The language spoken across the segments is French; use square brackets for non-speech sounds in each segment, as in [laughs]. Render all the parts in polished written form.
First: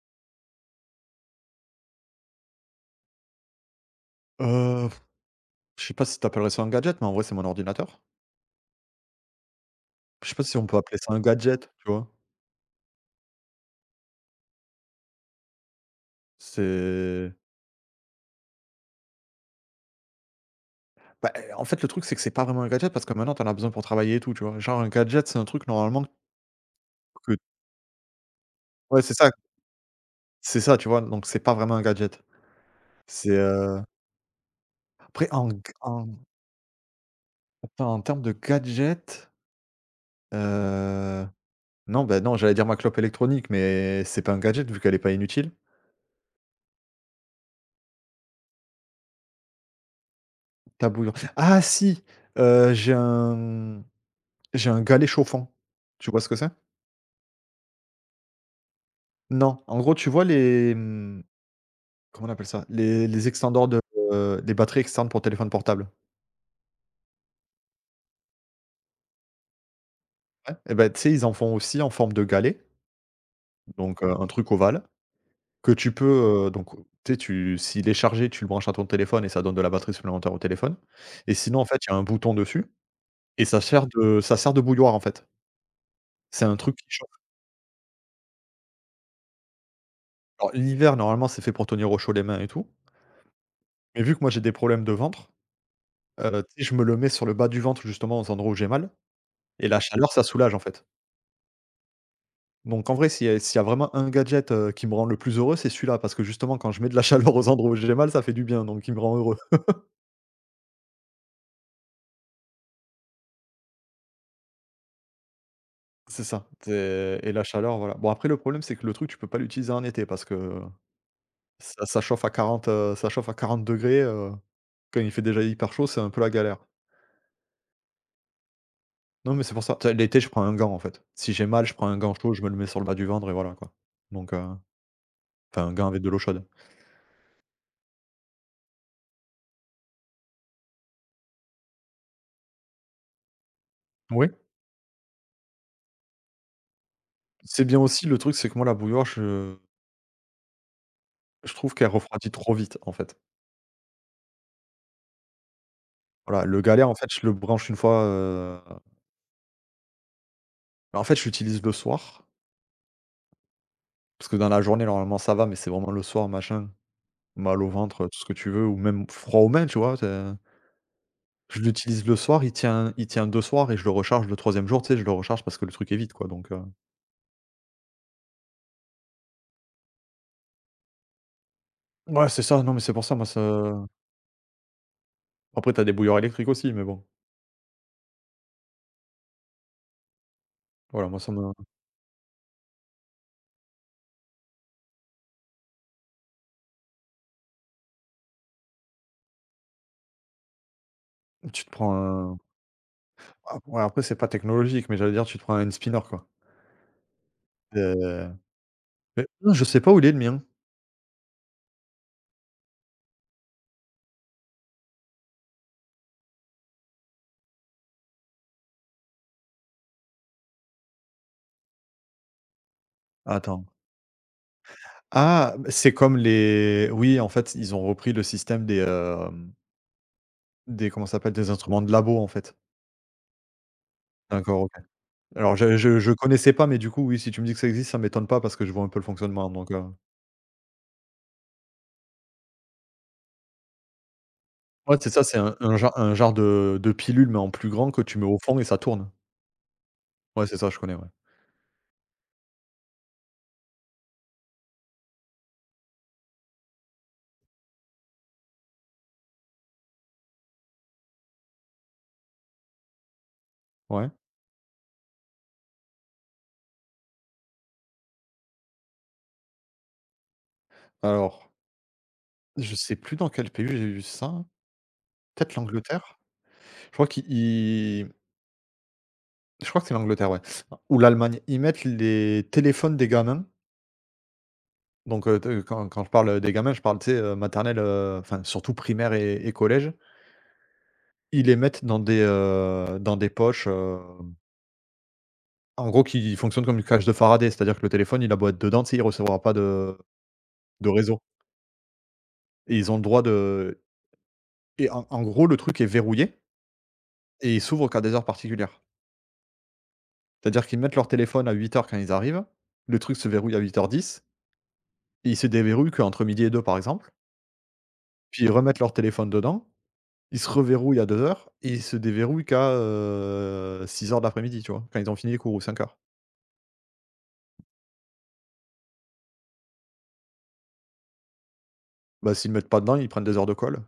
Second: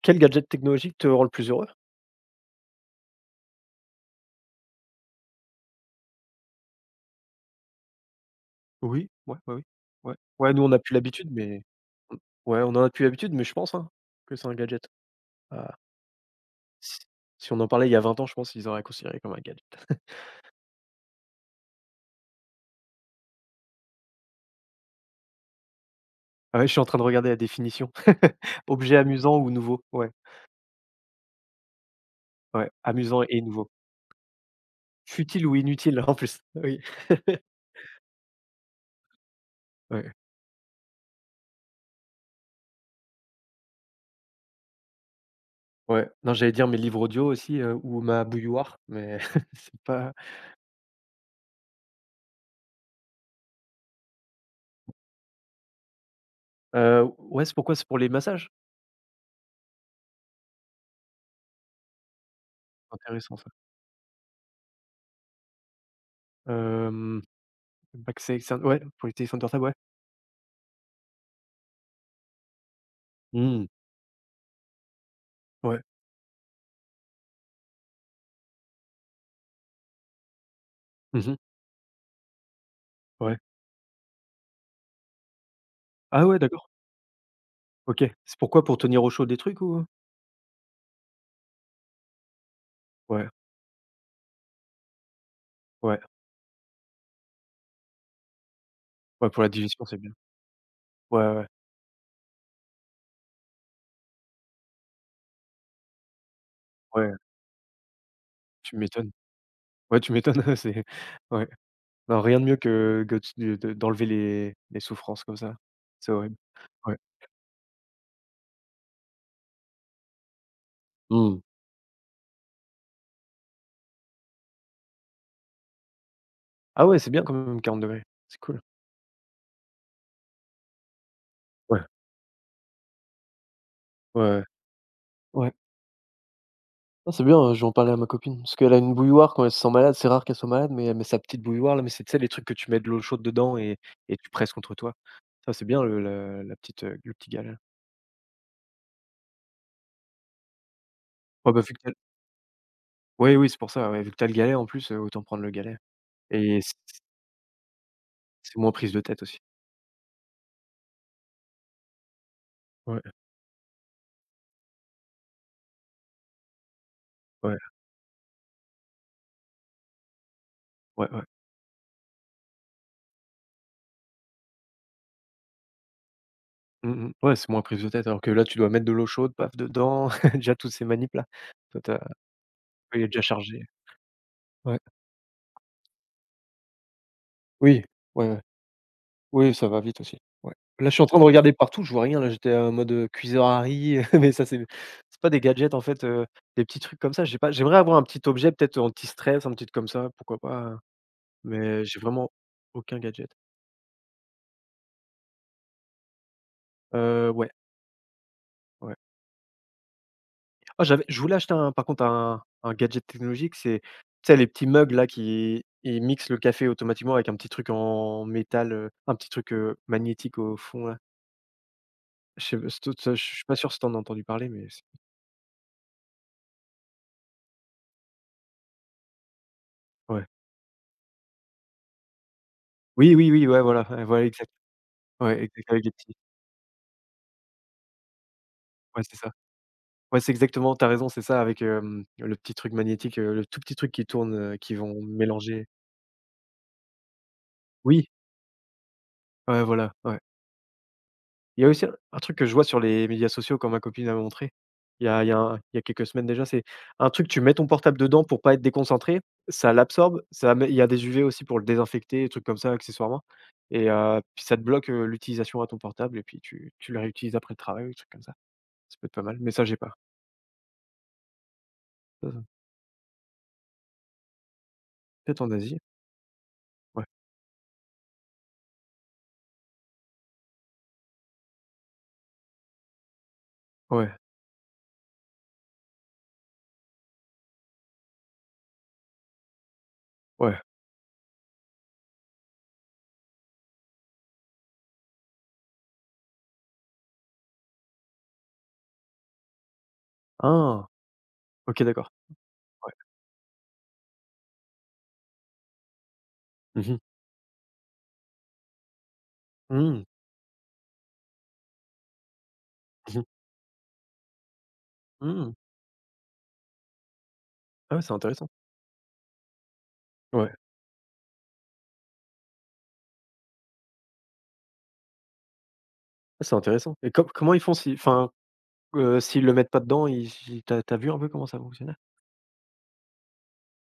Quel gadget technologique te rend le plus heureux? Heu, je sais pas si tu appellerais ça un gadget, mais en vrai, c'est mon ordinateur. Oui, ouais, ouais, oui. Ouais. Je sais pas Ouais, si nous, on on peut n'a plus appeler ça un l'habitude, mais gadget, tu vois? mmh, ouais, on en a plus l'habitude, mais je pense, hein, que c'est un gadget. Ah, si C'est si on en parlait il y a 20 ans, je pense qu'ils auraient considéré comme un gadget. bah, en fait, le truc, c'est que c'est pas vraiment un gadget parce que maintenant, tu en as besoin pour travailler et tout, tu vois? Genre un gadget, c'est un truc normalement Ah ouais, je suis en train de regarder que la définition. [laughs] Objet ouais, amusant ou nouveau. Ouais, c'est ça, tu vois? Donc c'est pas vraiment un gadget. ouais, amusant C'est, et nouveau. Après Futile en ou g inutile, en en plus. Oui. [laughs] Attends, en termes de gadget, Ouais, heu, non, bah, non, j'allais dire ma clope électronique, mais c'est pas un gadget vu qu'elle est pas inutile. ouais. Non, j'allais dire mes livres audio aussi, ou ma bouilloire, mais [laughs] c'est pas, Ta bouillan Ah si! Heu, j'ai un, mmh, j'ai un galet chauffant. Tu vois ce que c'est? Ouais, c'est pourquoi? C'est pour les massages? Non, en gros, tu vois les, comment on appelle ça? Les Intéressant ça. extendeurs les batteries externes pour téléphone portable? Hem Baxter Alexandre ouais, pour les téléphones portables, ouais. Ouais. Et ben tu sais, ils en font aussi en forme de galet, Mmh. Un truc ovale que Ouais. tu peux, donc tu sais, tu s'il est chargé, tu le branches à ton téléphone et ça donne de la batterie supplémentaire au téléphone. Mmh Et mh. sinon, en fait, il y a un bouton dessus Ouais. et ça sert de bouilloire, en fait. Ah ouais, C'est un d'accord. truc qui chauffe. OK. C'est pourquoi? Pour tenir au chaud des trucs ou? Alors l'hiver, normalement, c'est fait pour tenir au chaud les mains et tout. Ouais, Mais vu que moi j'ai des problèmes de ventre, ouais, tu sais, je me le mets sur le bas du ventre, justement, aux endroits où j'ai mal ouais, pour la et la digestion, c'est chaleur, bien. ça soulage, en fait. Ouais, ouais, ouais, Donc en vrai, s'il y a vraiment un gadget, qui me rend le plus heureux, c'est celui-là, parce que justement quand je mets de la [laughs] ouais, chaleur aux endroits où j'ai mal, ça fait du bien, tu donc il me m'étonnes. rend heureux. [laughs] Ouais, tu m'étonnes, [laughs] c'est ouais. Non, rien de mieux que tu de d'enlever les souffrances comme ça. C'est C'est horrible. ça, Ouais. c'est et la chaleur, voilà. Bon après le problème, c'est que le truc, tu peux pas l'utiliser en été parce que Mmh. ça chauffe à 40, ça chauffe à 40°, quand il fait déjà hyper chaud, c'est un peu la galère. Ah ouais, c'est bien quand même 40°. C'est cool. Non mais c'est pour ça, tu l'été, je prends un gant en fait. Si j'ai mal, je Ouais, prends un gant chaud, je me le mets sur le bas du ventre et voilà quoi. ouais, Donc, ouais. Ouais. enfin un gant avec de l'eau chaude. Ah, c'est bien, je vais en parler à ma copine parce qu'elle a une bouilloire quand elle se sent malade. C'est rare qu'elle soit malade, mais elle met sa petite bouilloire là, mais c'est tu sais les trucs que tu mets de l'eau chaude dedans et Oui. tu presses contre toi. Ça, c'est bien le la la petite, le petit galet. C'est bien aussi, le truc, c'est que moi la bouilloire, je Ouais, je bah, trouve vu que qu'elle t'as, as refroidit trop vite en fait. oui, oui, c'est pour ça, ouais, vu que t'as le galet en plus, autant prendre le galet Voilà, et le c galet, en fait, je le branche une fois, c'est moins prise de tête aussi. bah, en fait, je l'utilise le soir Ouais, parce que dans la journée, normalement, ça va, mais c'est vraiment le soir, machin, ouais, mal au ventre, tout ce que tu veux ou même froid aux mains, tu vois? Tu ouais, ouais. je l'utilise le soir, il tient 2 soirs et je le recharge le troisième jour, tu sais? Je le recharge parce que le truc est vide, quoi. Donc, Mmh mh. Ouais, c'est moins prise de tête alors que là, tu dois mettre de l'eau chaude, paf, dedans, [laughs] déjà toutes ces manips là. Il ouais, c'est ça. Non, mais c'est pour est ça, déjà moi, chargé. ça Ouais. après, t'as des bouilleurs électriques aussi, mais bon. Oui, ouais, ouais. Oui, ça va vite aussi. Ouais. Là, je suis en Voilà, train moi, de ça me regarder partout, je vois rien là, j'étais en mode, cuiseur à riz, [laughs] mais ça, c'est pas des gadgets en fait, des petits trucs comme ça, j'ai pas j'aimerais avoir un petit objet peut-être anti-stress, un petit comme ça, pourquoi pas, tu te mais prends j'ai vraiment un aucun gadget. ah, ouais, après, c'est pas technologique, mais j'allais dire, tu te prends un hand spinner, quoi, Ouais, heu, ouais. mais je sais pas où il est, le mien. Ah j'avais je voulais acheter un par contre un gadget technologique, c'est tu sais les petits mugs là qui ils mixent le café automatiquement avec un petit truc en métal, un petit truc, magnétique au fond là. Je sais p je suis pas Attends. sûr si t'en as entendu parler mais c'est Ah, c'est comme les oui, en fait, ils ont repris le système ouais. des comment ça s'appelle? Des instruments de labo, en fait. Oui, oui, oui, ouais, voilà, ouais, voilà, exact. D'accord, OK. Ouais, Alors exact, je avec les je je petits connaissais pas, mais du coup, oui, si tu me dis que ça existe, ça m'étonne pas parce que je vois un peu ouais, le c'est ça. fonctionnement, donc Ouais, c'est exactement, tu raison, c'est ça avec, le petit truc magnétique, le tout petit truc qui tourne, qu'ils vont ouais, c'est ça, c'est un mélanger. un genre un genre de de pilule, mais en plus grand que Oui, tu mets au fond et ça tourne. ouais, voilà, ouais. Ouais, c'est ça, je connais, ouais. Il y a aussi un truc que je vois sur les médias sociaux quand ma copine m'a montré, il y a quelques semaines déjà, c'est un truc, tu mets ton portable dedans pour pas être déconcentré, ça l'absorbe, ça met il y a des UV aussi pour le désinfecter, des trucs comme ça accessoirement et Ouais. Puis ça te bloque, l'utilisation à ton portable et puis tu le réutilises après le travail ou des trucs comme ça. Ça peut être pas mal, mais ça j'ai pas. Alors, je sais plus dans quel pays j'ai vu ça. Peut-être en Peut-être Asie? l'Angleterre? Je Ouais, crois qu'ils ils je crois que c'est l'Angleterre, ouais, ou l'Allemagne. Ils mettent les téléphones des gamins. ouais, Donc, te quand quand je parle des gamins, je parle, tu sais, maternelle, enfin surtout primaire et collège. ouais. Ils les mettent dans des poches, en gros qui fonctionnent comme une cage de Faraday. C'est-à-dire que le téléphone, il a beau être dedans, tu sais, il ne recevra pas de Ah! de réseau OK, d'accord. et ils Ouais. ont le droit de et en gros, le truc est verrouillé Mmh mh. et il s'ouvre qu'à des heures particulières. Mmh. C'est-à-dire qu'ils mettent leur téléphone à 8h quand ils arrivent, le truc Mmh. se verrouille à 08:10 et il se Mmh. déverrouille qu'entre midi et deux par exemple, Ah ouais, c'est puis intéressant. ils remettent leur téléphone dedans. Ils se Ouais, reverrouillent à 2:00 et ils se déverrouillent qu'à 6h de l'après-midi, tu vois? Quand ils ont fini les cours ou 5h. c'est intéressant et comment ils font si enfin, s'ils le mettent pas dedans, ils ils tu as vu un peu comment ça fonctionnait? Bah, s'ils le mettent pas dedans, ils prennent 2 heures de colle.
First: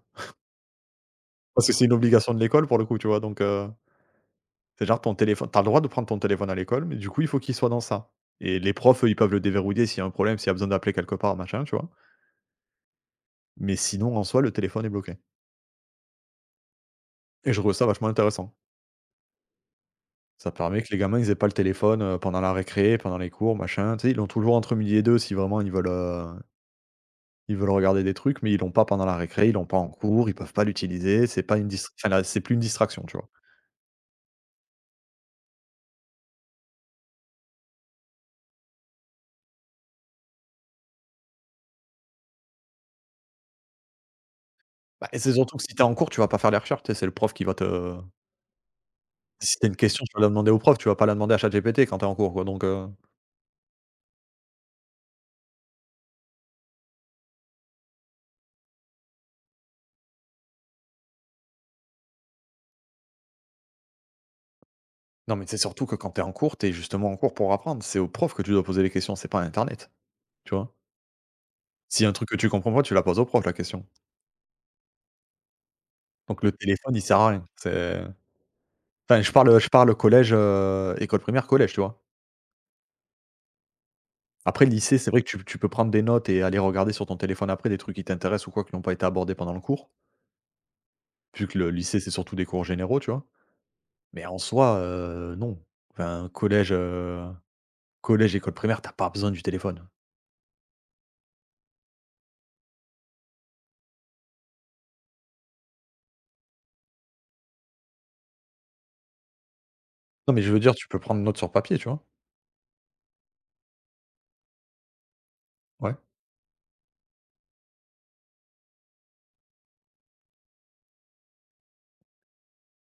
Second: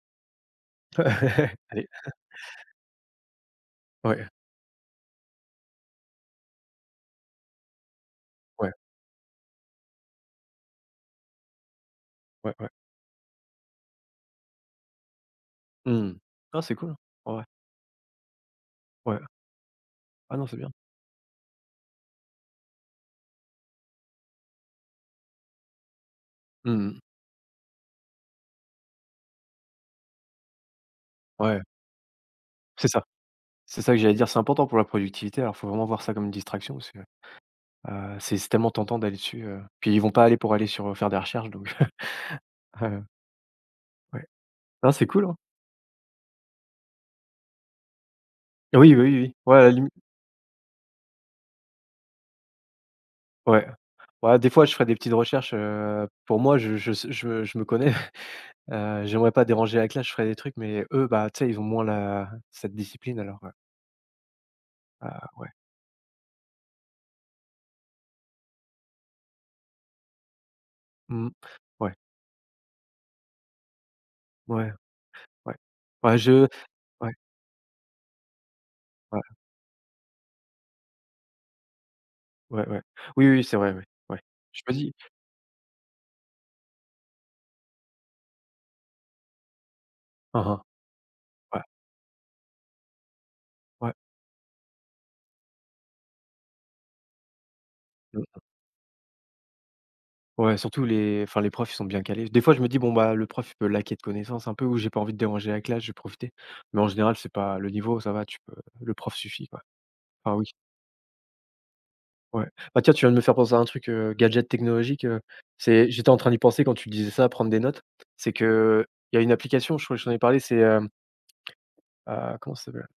[laughs] Parce que c'est Allez. une obligation de l'école pour le coup, tu vois? Donc, Ouais, c'est genre ton téléphone t'as le droit de prendre ton téléphone à l'école, mais du coup, il faut qu'il soit dans ça. Et les ouais, profs, eux, ils peuvent le déverrouiller s'il y a un problème, s'il y a besoin d'appeler quelque part, machin, tu vois? ouais, ouais. Mais sinon, en soi, le téléphone est bloqué. Mmh. Ah, c'est cool, hein. Ouais, Et je trouve ça vachement intéressant. ouais. Ah non, Ça c'est bien. permet que les gamins, ils aient pas le téléphone, pendant la récré, pendant les cours, machin. Tu sais, ils l'ont toujours entre midi et 2 si vraiment ils veulent. Mmh. Ils veulent regarder des trucs, mais ils l'ont pas pendant la récré, ils l'ont pas en cours, ils peuvent pas l'utiliser, c'est pas Ouais, une enfin là, c'est plus une c'est distraction, ça. tu vois? C'est ça que j'allais dire, c'est important pour la productivité. Alors, faut vraiment voir ça comme une distraction parce que, c'est tellement tentant d'aller dessus, puis ils vont pas aller pour aller sur, faire des recherches donc [laughs] heu, ouais. Ah, c'est Bah et cool, c'est hein. surtout que si tu es en cours, tu vas pas faire les recherches, tu sais, c'est le prof qui va te Oui, oui, oui, oui. si Ouais, à tu as la une limi question, tu vas la demander au prof, tu vas pas la demander à ChatGPT quand tu es en cours, quoi. Donc, ouais. Ouais, des fois, je ferai des petites recherches, pour moi, je me connais, [laughs] j'aimerais pas déranger la classe, je ferais des trucs, mais eux, bah, tu sais, ils ont moins la cette discipline alors, ah non, mais ouais, c'est surtout que quand tu es en cours, tu es justement en cours pour apprendre, c'est au prof que tu dois poser les questions, c'est pas à internet, tu vois? mmh, ouais, S'il y a un truc que tu comprends pas, tu la poses au prof la question. ouais, ouais. Ouais, Donc je le téléphone, il ouais, sert à rien. C'est Enfin, ouais, je parle collège, école primaire, collège, tu vois? ouais, ouais. Oui, oui, c'est vrai, ouais, ouais. Je Après le me dis lycée, c'est vrai que tu peux prendre des notes et aller regarder sur ton téléphone après des trucs qui t'intéressent ou quoi, qui n'ont pas été abordés pendant le cours, hein, hein, vu que ouais, le lycée, c'est surtout des cours généraux, tu vois? ouais, Mais en soi, non. Enfin, collège, mmh, école primaire, t'as pas besoin du téléphone. ouais, surtout les enfin, les profs, ils sont bien calés. Des fois, je me dis: «Bon, bah, le prof, il peut laquer de connaissances un peu» ou «J'ai pas envie de déranger la classe, je vais profiter». Mais en général, c'est pas le niveau, ça va, tu peux le prof suffit, quoi. Non, Enfin, mais oui. je veux dire, tu peux prendre note sur papier, tu vois? Ouais. Bah, tiens, tu viens de me faire penser à un truc, gadget technologique, c'est Ouais, j'étais en train d'y penser quand tu disais ça, prendre des notes. C'est que, il y a une application, je crois que je ai parlé, c'est, comment ça s'appelle?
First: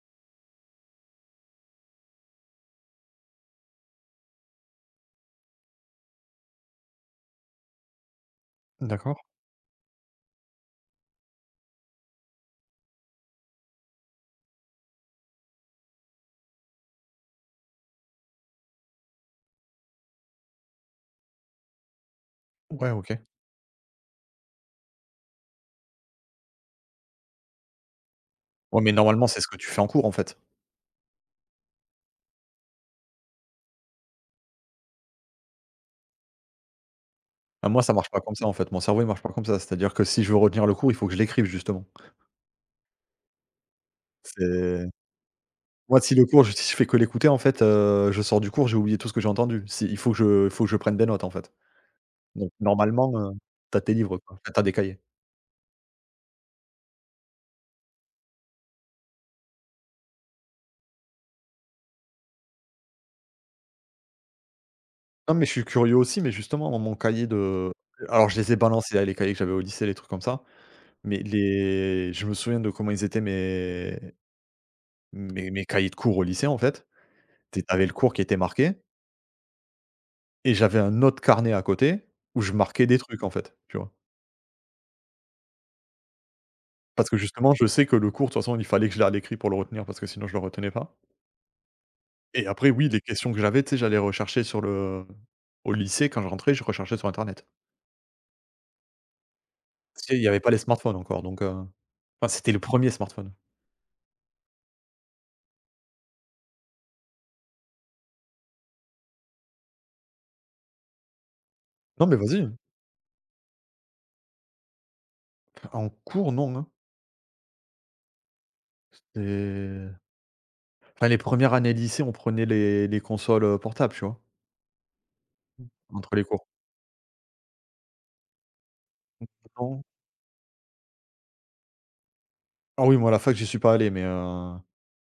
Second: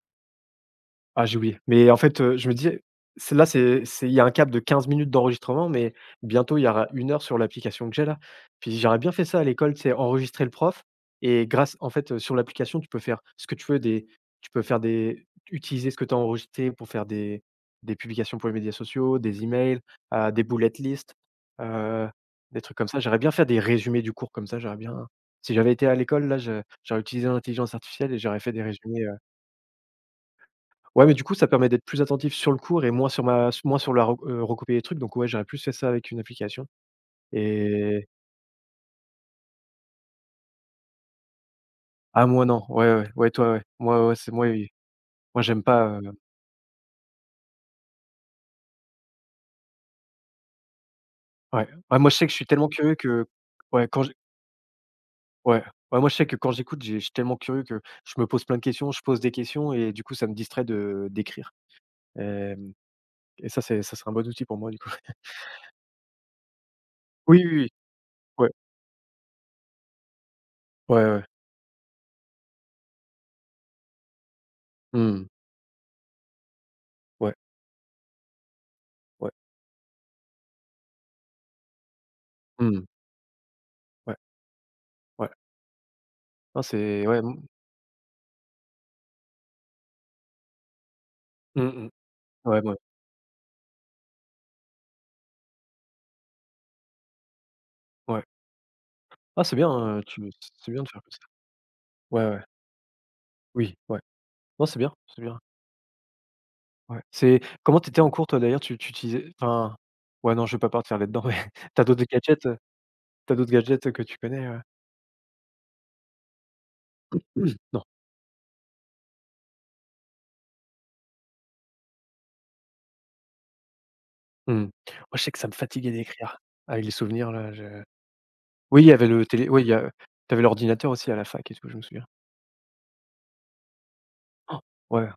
Ah, j'ai oublié. Mais en fait, je me disais, c'est là, c'est il y a un cap de 15 minutes d'enregistrement, mais bientôt, il y aura 1 heure sur l'application que j'ai là. Puis j'aurais bien d'accord. fait ça à l'école, c'est enregistrer le prof et grâce en fait, sur l'application, tu peux faire ce que tu veux, des tu peux faire des utiliser ce que tu as enregistré pour faire des publications pour les médias sociaux, des emails, des bullet lists, heu, des trucs comme Ouais, ça. OK. J'aurais bien fait des résumés du cours comme ça, j'aurais bien si j'avais été à l'école, là, je j'aurais utilisé l'intelligence artificielle et j'aurais fait des Ouais, mais résumés. normalement, c'est ce que tu fais en cours, en fait. Ouais, mais du coup, ça permet d'être plus attentif sur le cours et moins sur ma moins sur la re recopier les trucs, donc ouais, j'aurais plus fait ça avec une application Ah moi, ça et marche pas comme ça, en fait. Mon cerveau, il marche pas comme ça. C'est-à-dire que si je veux retenir le cours, il faut que je l'écrive, justement. ah, moi non, ouais, ouais, ouais, toi, ouais. Moi, ouais, c'est moi, i C'est moi, j'aime pas, moi, si le cours, je si je fais que l'écouter, en fait, je sors du cours, j'ai oublié tout ce que j'ai entendu. Si il faut que je prenne des notes, en fait. ouais. Ouais, moi, je sais que je suis Donc tellement curieux normalement, que tu as ouais, tes quand j'ai livres, quoi. Enfin, tu des cahiers. ouais, ouais, moi, je sais que quand j'écoute, j'ai je suis tellement curieux que je me pose plein de questions, je pose des questions et du coup, ça me distrait de d'écrire, hem et ça, c'est ça serait un bon outil pour moi, du coup. [laughs] Non, mais je suis curieux aussi, mais justement, moi, mon cahier Oui, oui, oui, de alors, je ouais, les ai balancés, là, les cahiers que j'avais au lycée, les trucs comme ça, ouais, mais ouais. les je me souviens de comment ils étaient mes Mmh, mes mes cahiers de cours au lycée, en fait. ouais, Tu es le cours qui était marqué. ouais, Et j'avais un autre carnet à côté où je mmh, marquais des trucs, en fait, tu vois? ouais, ouais. Non, c'est Parce que ouais, mmh, justement, je sais que le cours, de toute façon, il fallait que je l'ai à l'écrit pour le retenir parce que sinon je le retenais pas. mmh mh. Et Ouais, après, ouais, oui, les questions que j'avais, tu sais, j'allais rechercher sur le au lycée, quand je rentrais, je recherchais sur internet. ouais. Ah c'est bien, Parce qu'il tu y avait pas les c'est bien de smartphones faire comme encore, ça. donc, Ouais, enfin, ouais, c'était le premier smartphone. oui, ouais. Non, c'est bien, c'est bien. Ouais. C'est comment tu étais en cours toi d'ailleurs? Tu utilisais enfin ouais non, je vais pas partir là-dedans, mais [laughs] t'as d'autres Non, mais gadgets, vas-y, que tu connais? en cours, non, hein. Non. C'est Enfin, les premières années lycée, on prenait les consoles, portables, tu vois? Mmh. Moi je sais que ça me fatiguait Entre les d'écrire. cours. Avec les souvenirs là, je oui, il y avait le télé oui, il y Non. a t'avais l'ordinateur aussi à la fac et tout, je me souviens. Ah oui, moi, à la fac, j'y suis pas allé, mais. Oh, ouais.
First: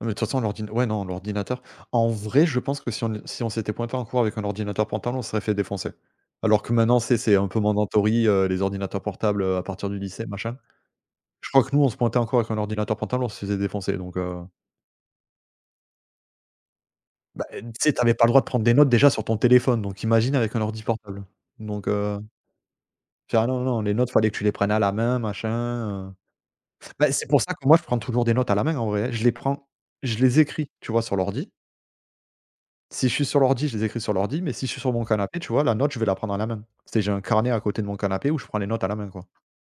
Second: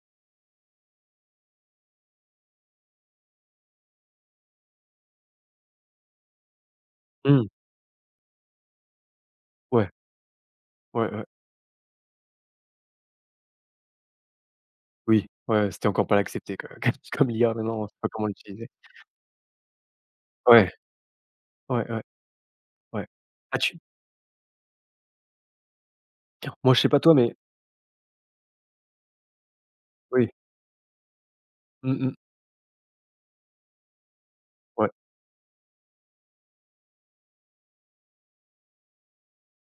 Non, mais de toute façon, l'ordinateur. Ouais, non, l'ordinateur en vrai, je pense que si on s'était pointé en cours avec un ordinateur portable, on se serait fait défoncer. Alors que maintenant, c'est un Mmh. peu mandatory, les ordinateurs portables, à Ouais, partir du lycée, machin. ouais, ouais. Je crois que nous, on se pointait en cours avec un ordinateur portable, on se faisait défoncer, donc Oui, ouais, c'était encore pas l'accepter que [laughs] comme bah, a tu maintenant, on sais, sait tu pas avais pas comment le droit de prendre l'utiliser. des notes déjà sur ton téléphone, donc imagine avec un Ouais, ordi portable. Donc ouais, ouais, ouais. faire ah Ah non, tu non, les notes, fallait que tu les prennes à la main, machin. tiens, moi je sais pas Bah, toi c'est mais pour ça que moi, je prends toujours des notes à la main en vrai, hein. Je oui. les écris, tu vois, sur l'ordi Mmh mh. Si je suis sur l'ordi, je les écris sur l'ordi, mais si je suis Ouais. sur mon canapé, tu vois, la note, je vais la prendre à la main. C'est J'ai un carnet à côté de mon canapé où je prends les notes à la main, quoi.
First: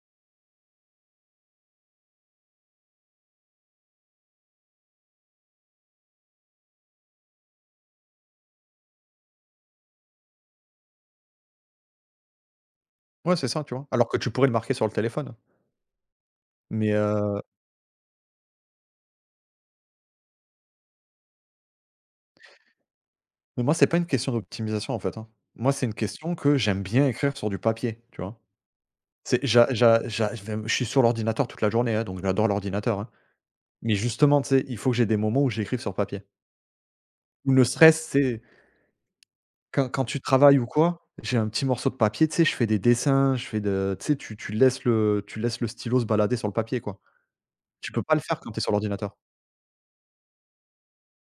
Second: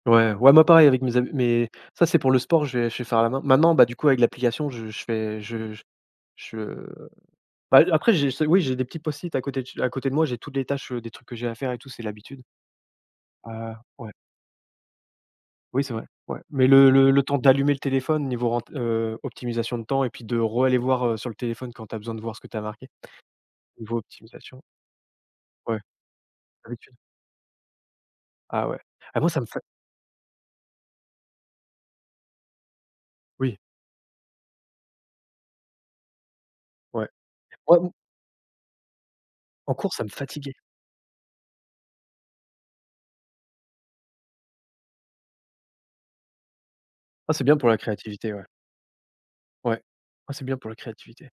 Ouais, ouais, moi pareil avec mes amis mais ça c'est pour le sport, je vais faire à la main. Maintenant, bah, du coup avec l'application, je fais je bah, après j'ai ce oui, j'ai des petits post-it à côté de ch à côté de moi, j'ai toutes les tâches, des trucs que j'ai à faire et tout, c'est l'habitude. Ouais, c'est ça, tu vois? Alors Ouais. que tu pourrais le marquer sur le téléphone. Oui, c'est vrai, ouais. Mais le Mais, le le temps heu, d'allumer le téléphone niveau rent optimisation de temps et puis de re-aller voir, sur le téléphone quand tu as besoin de voir ce que tu as marqué, mais moi, c'est pas niveau une question optimisation. d'optimisation, en fait, hein. Moi, Ouais, c'est une question que j'aime habitude. bien écrire sur du papier, tu vois? Ah ouais. Ah moi C'est ça me fa j'a j'a j'a je vais Je suis sur l'ordinateur toute la journée, hein, donc j'adore l'ordinateur, hein. oui, Mais justement, tu sais, il faut que j'ai des moments où j'écrive sur papier. ouais. Ou ne Moi, serait-ce, tu sais en Quand cours, ça quand me tu fatiguait. travailles ou quoi, j'ai un petit morceau de papier, tu sais, je fais des dessins, je fais de tu sais, tu laisses le stylo se balader sur le papier, quoi. Ah, c'est bien pour la Tu peux pas le créativité, faire ouais. quand tu es sur l'ordinateur. Ouais. Ah, c'est bien pour la créativité.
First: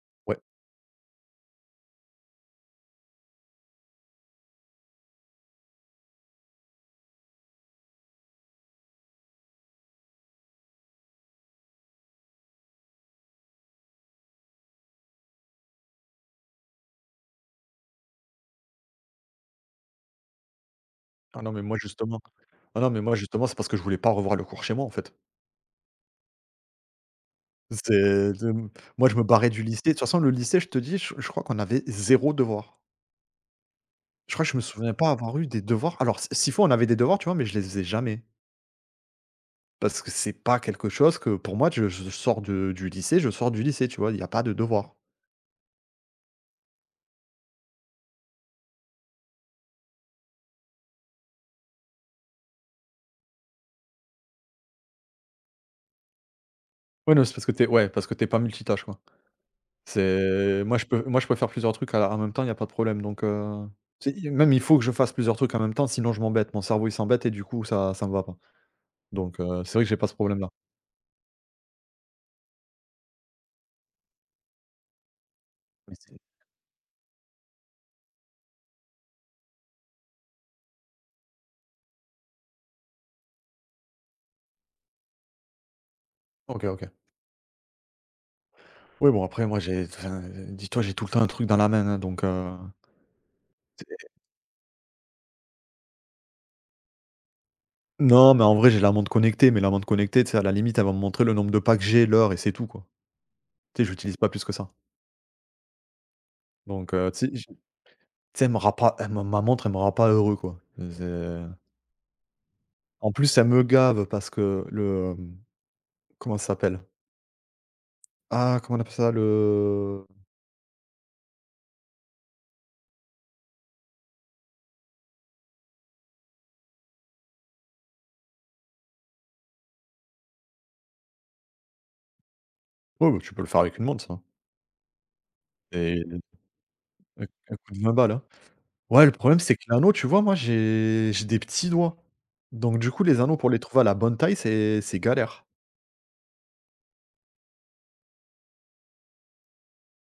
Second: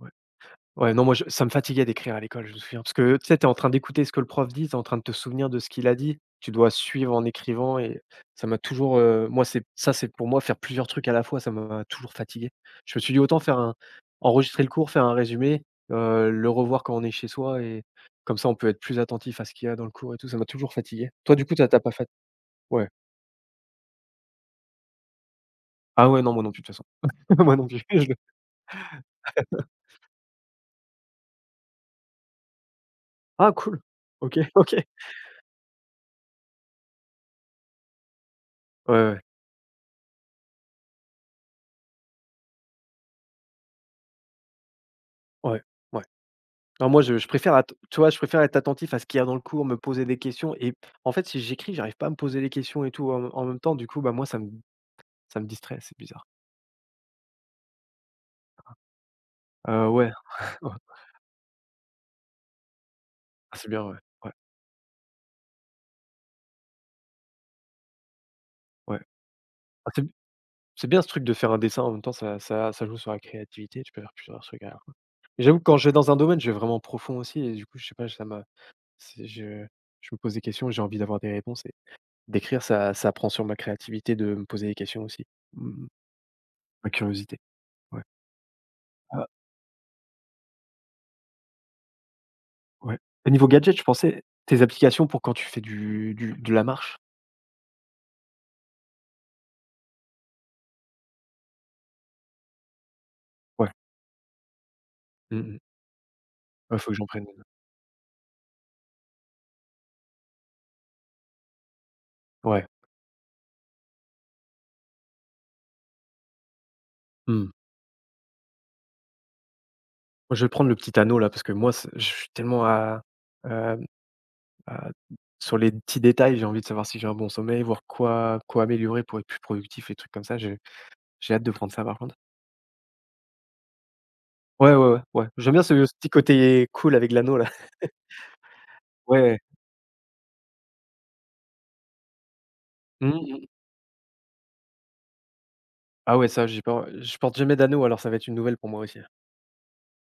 Ouais. Ouais. Ouais, non, moi, je ça me fatiguait d'écrire à l'école, je me souviens. Parce que, tu sais, tu es en train d'écouter ce que le prof dit, t'es en train de te souvenir de ce qu'il a dit. Tu dois suivre en écrivant et ça m'a toujours, moi, c'est ça, c'est pour moi, faire plusieurs trucs à la fois, ça m'a toujours fatigué. Je me suis dit: «Autant faire un enregistrer le cours, faire un résumé, le revoir quand on est chez soi et comme ça, on peut être plus attentif à ce qu'il y a dans le cours et tout». Ça m'a toujours fatigué. Toi, Ah du non, coup, mais t'as moi, t'a pas fat justement Ah ouais. non, mais moi, justement, c'est parce que je voulais pas revoir le cours chez moi, en fait. Ah ouais, non, moi non plus, de toute façon. [laughs] Moi non plus. [laughs] C'est Je le de Moi, je me barrais du lycée. De toute façon, le lycée, je te dis, je crois qu'on avait zéro devoir. ah cool! Je OK, crois que je me OK. souviens pas avoir eu des devoirs. Alors, s'il faut, on avait des devoirs, tu vois, mais je les faisais jamais. Ouais, ouais, ouais. Parce que c'est pas quelque chose que, pour moi, je sors du lycée, tu vois? Il y a pas de devoirs. Ouais. Ouais. Non, moi, je préfère att tu vois, je préfère être attentif à ce qu'il y a dans le cours, me poser des questions et en fait, si j'écris, j'arrive pas à me poser les questions et tout en même temps, du coup, bah, moi, ça me distrait, c'est bizarre. Ouais, non, c'est parce que t'es ouais, parce que t'es pas multitâche, quoi. Ouais, [laughs] C'est ouais, moi je peux faire plusieurs trucs à la en même temps, il y a pas de problème, donc c'est bien, ouais, c'est ouais, même, il faut que je fasse plusieurs trucs en même temps, sinon je m'embête. Mon cerveau, il s'embête et du coup ça me va pas, ouais. donc c'est vrai que Ah, j'ai pas ce problème-là. c'est bien ce truc de faire un dessin en même temps, ça joue sur la créativité, tu peux faire plusieurs trucs à la fois. Et j'avoue que quand je vais dans un domaine, je vais vraiment profond aussi et du coup, je sais pas, ça m'a c'est je me pose des questions, j'ai envie d'avoir des réponses et d'écrire, ça prend sur ma créativité de me poser des questions aussi. Mmh, OK, OK. ma curiosité, ouais. Oui, bon, après, moi j'ai dis-toi, j'ai tout le temps un truc dans la main, hein, donc Ouais. Au niveau gadget, je c'est pensais, tes applications pour quand tu fais du de la marche? non, mais en vrai, j'ai la montre connectée, mais la montre connectée, tu sais, à la limite, elle va me montrer le nombre de pas que j'ai, l'heure et c'est tout, quoi. Ouais. Tu sais, j'utilise pas plus que ça, Mmh mh. Ouais, faut donc que j'en tu prenne sais, une. j tu sais, elle me rend pas elle me ma montre, elle me rend pas heureux, quoi. C'est Ouais. En plus, elle me gave parce que comment ça s'appelle? Mmh. Ah, comment on appelle ça? Le Moi, je vais prendre le petit anneau là parce que moi, c'est je suis tellement à, hem, à sur les petits détails, j'ai envie de savoir si j'ai un bon sommeil, voir quoi améliorer pour être plus productif, les trucs comme ça. J'ai hâte de prendre ça par contre. Oh, bah, tu peux le faire avec une montre, ça, Ouais, ouais, ouais, ouais. J'aime bien ce et petit côté cool avec un l'anneau là. un coup [laughs] de 20 balles, hein. Ouais, le Ouais. problème, c'est que l'anneau, tu vois, moi, j'ai des petits doigts. Donc du coup, les Mmh anneaux, mh. pour les trouver à la bonne taille, c'est galère. Ah ouais, ça, j'ai pas je porte jamais d'anneau alors ça va être une nouvelle pour moi aussi.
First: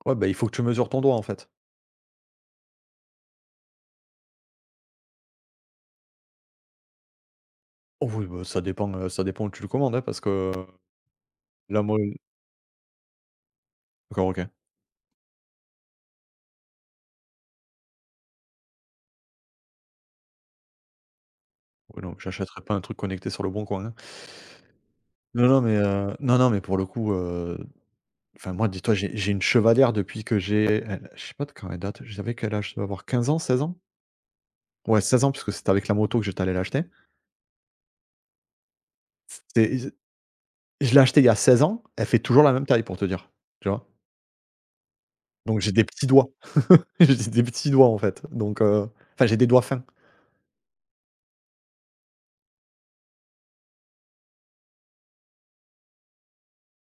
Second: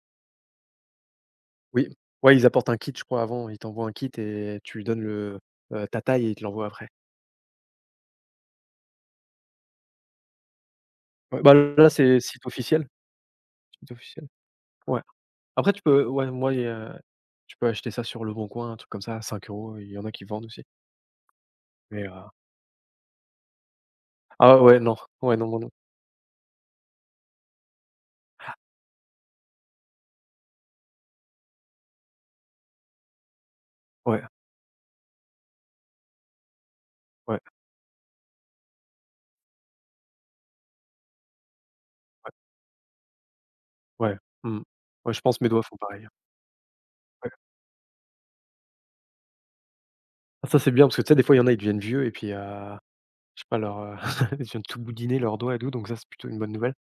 Ouais, bah, il faut que tu mesures ton doigt, en fait. Oui, ouais, ils apportent un kit, je crois, avant. Ils t'envoient un kit et tu lui donnes le, ta taille et ils te l'envoient après. Oh oui, bah, ça dépend où tu le commandes, hein, parce que Ouais, bah, là, là, moi c'est site officiel, site officiel. D'accord, OK. Ouais. Après, tu peux ouais, moi, il y a tu peux acheter ça sur Leboncoin, un truc comme ça, à 5 euros. Il y en a qui vendent aussi. Ouais, Mais, non, j'achèterai pas un truc connecté sur le Bon Coin, hein. ah ouais, non. Ouais, Non, non, non, non, non. mais non, non, mais pour le coup, enfin, moi, dis-toi, j'ai une chevalière depuis que j'ai elle je sais pas de quand elle date, je savais quel âge, je dois avoir 15 ans, 16 ans? Ouais, Ouais, 16 ans parce que c'était avec la moto que j'étais allé l'acheter. ouais, C'était Je l'ai achetée il y a 16 ans, elle fait ouais, toujours la même taille pour te dire, tu vois? ouais, mmh. Ouais, je pense mes Donc doigts j'ai font des petits pareil. doigts. [laughs] J'ai Ouais. des petits doigts, en fait, donc enfin, j'ai des doigts fins. Ah, ça, c'est bien parce que tu sais, des fois, il y en a, ils deviennent vieux et puis, je sais pas, leur, [laughs] ils deviennent tout boudiner leurs doigts et tout, donc ça, c'est plutôt une bonne nouvelle,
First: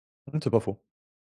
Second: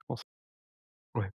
je pense. Mmh, c'est pas faux. Ouais.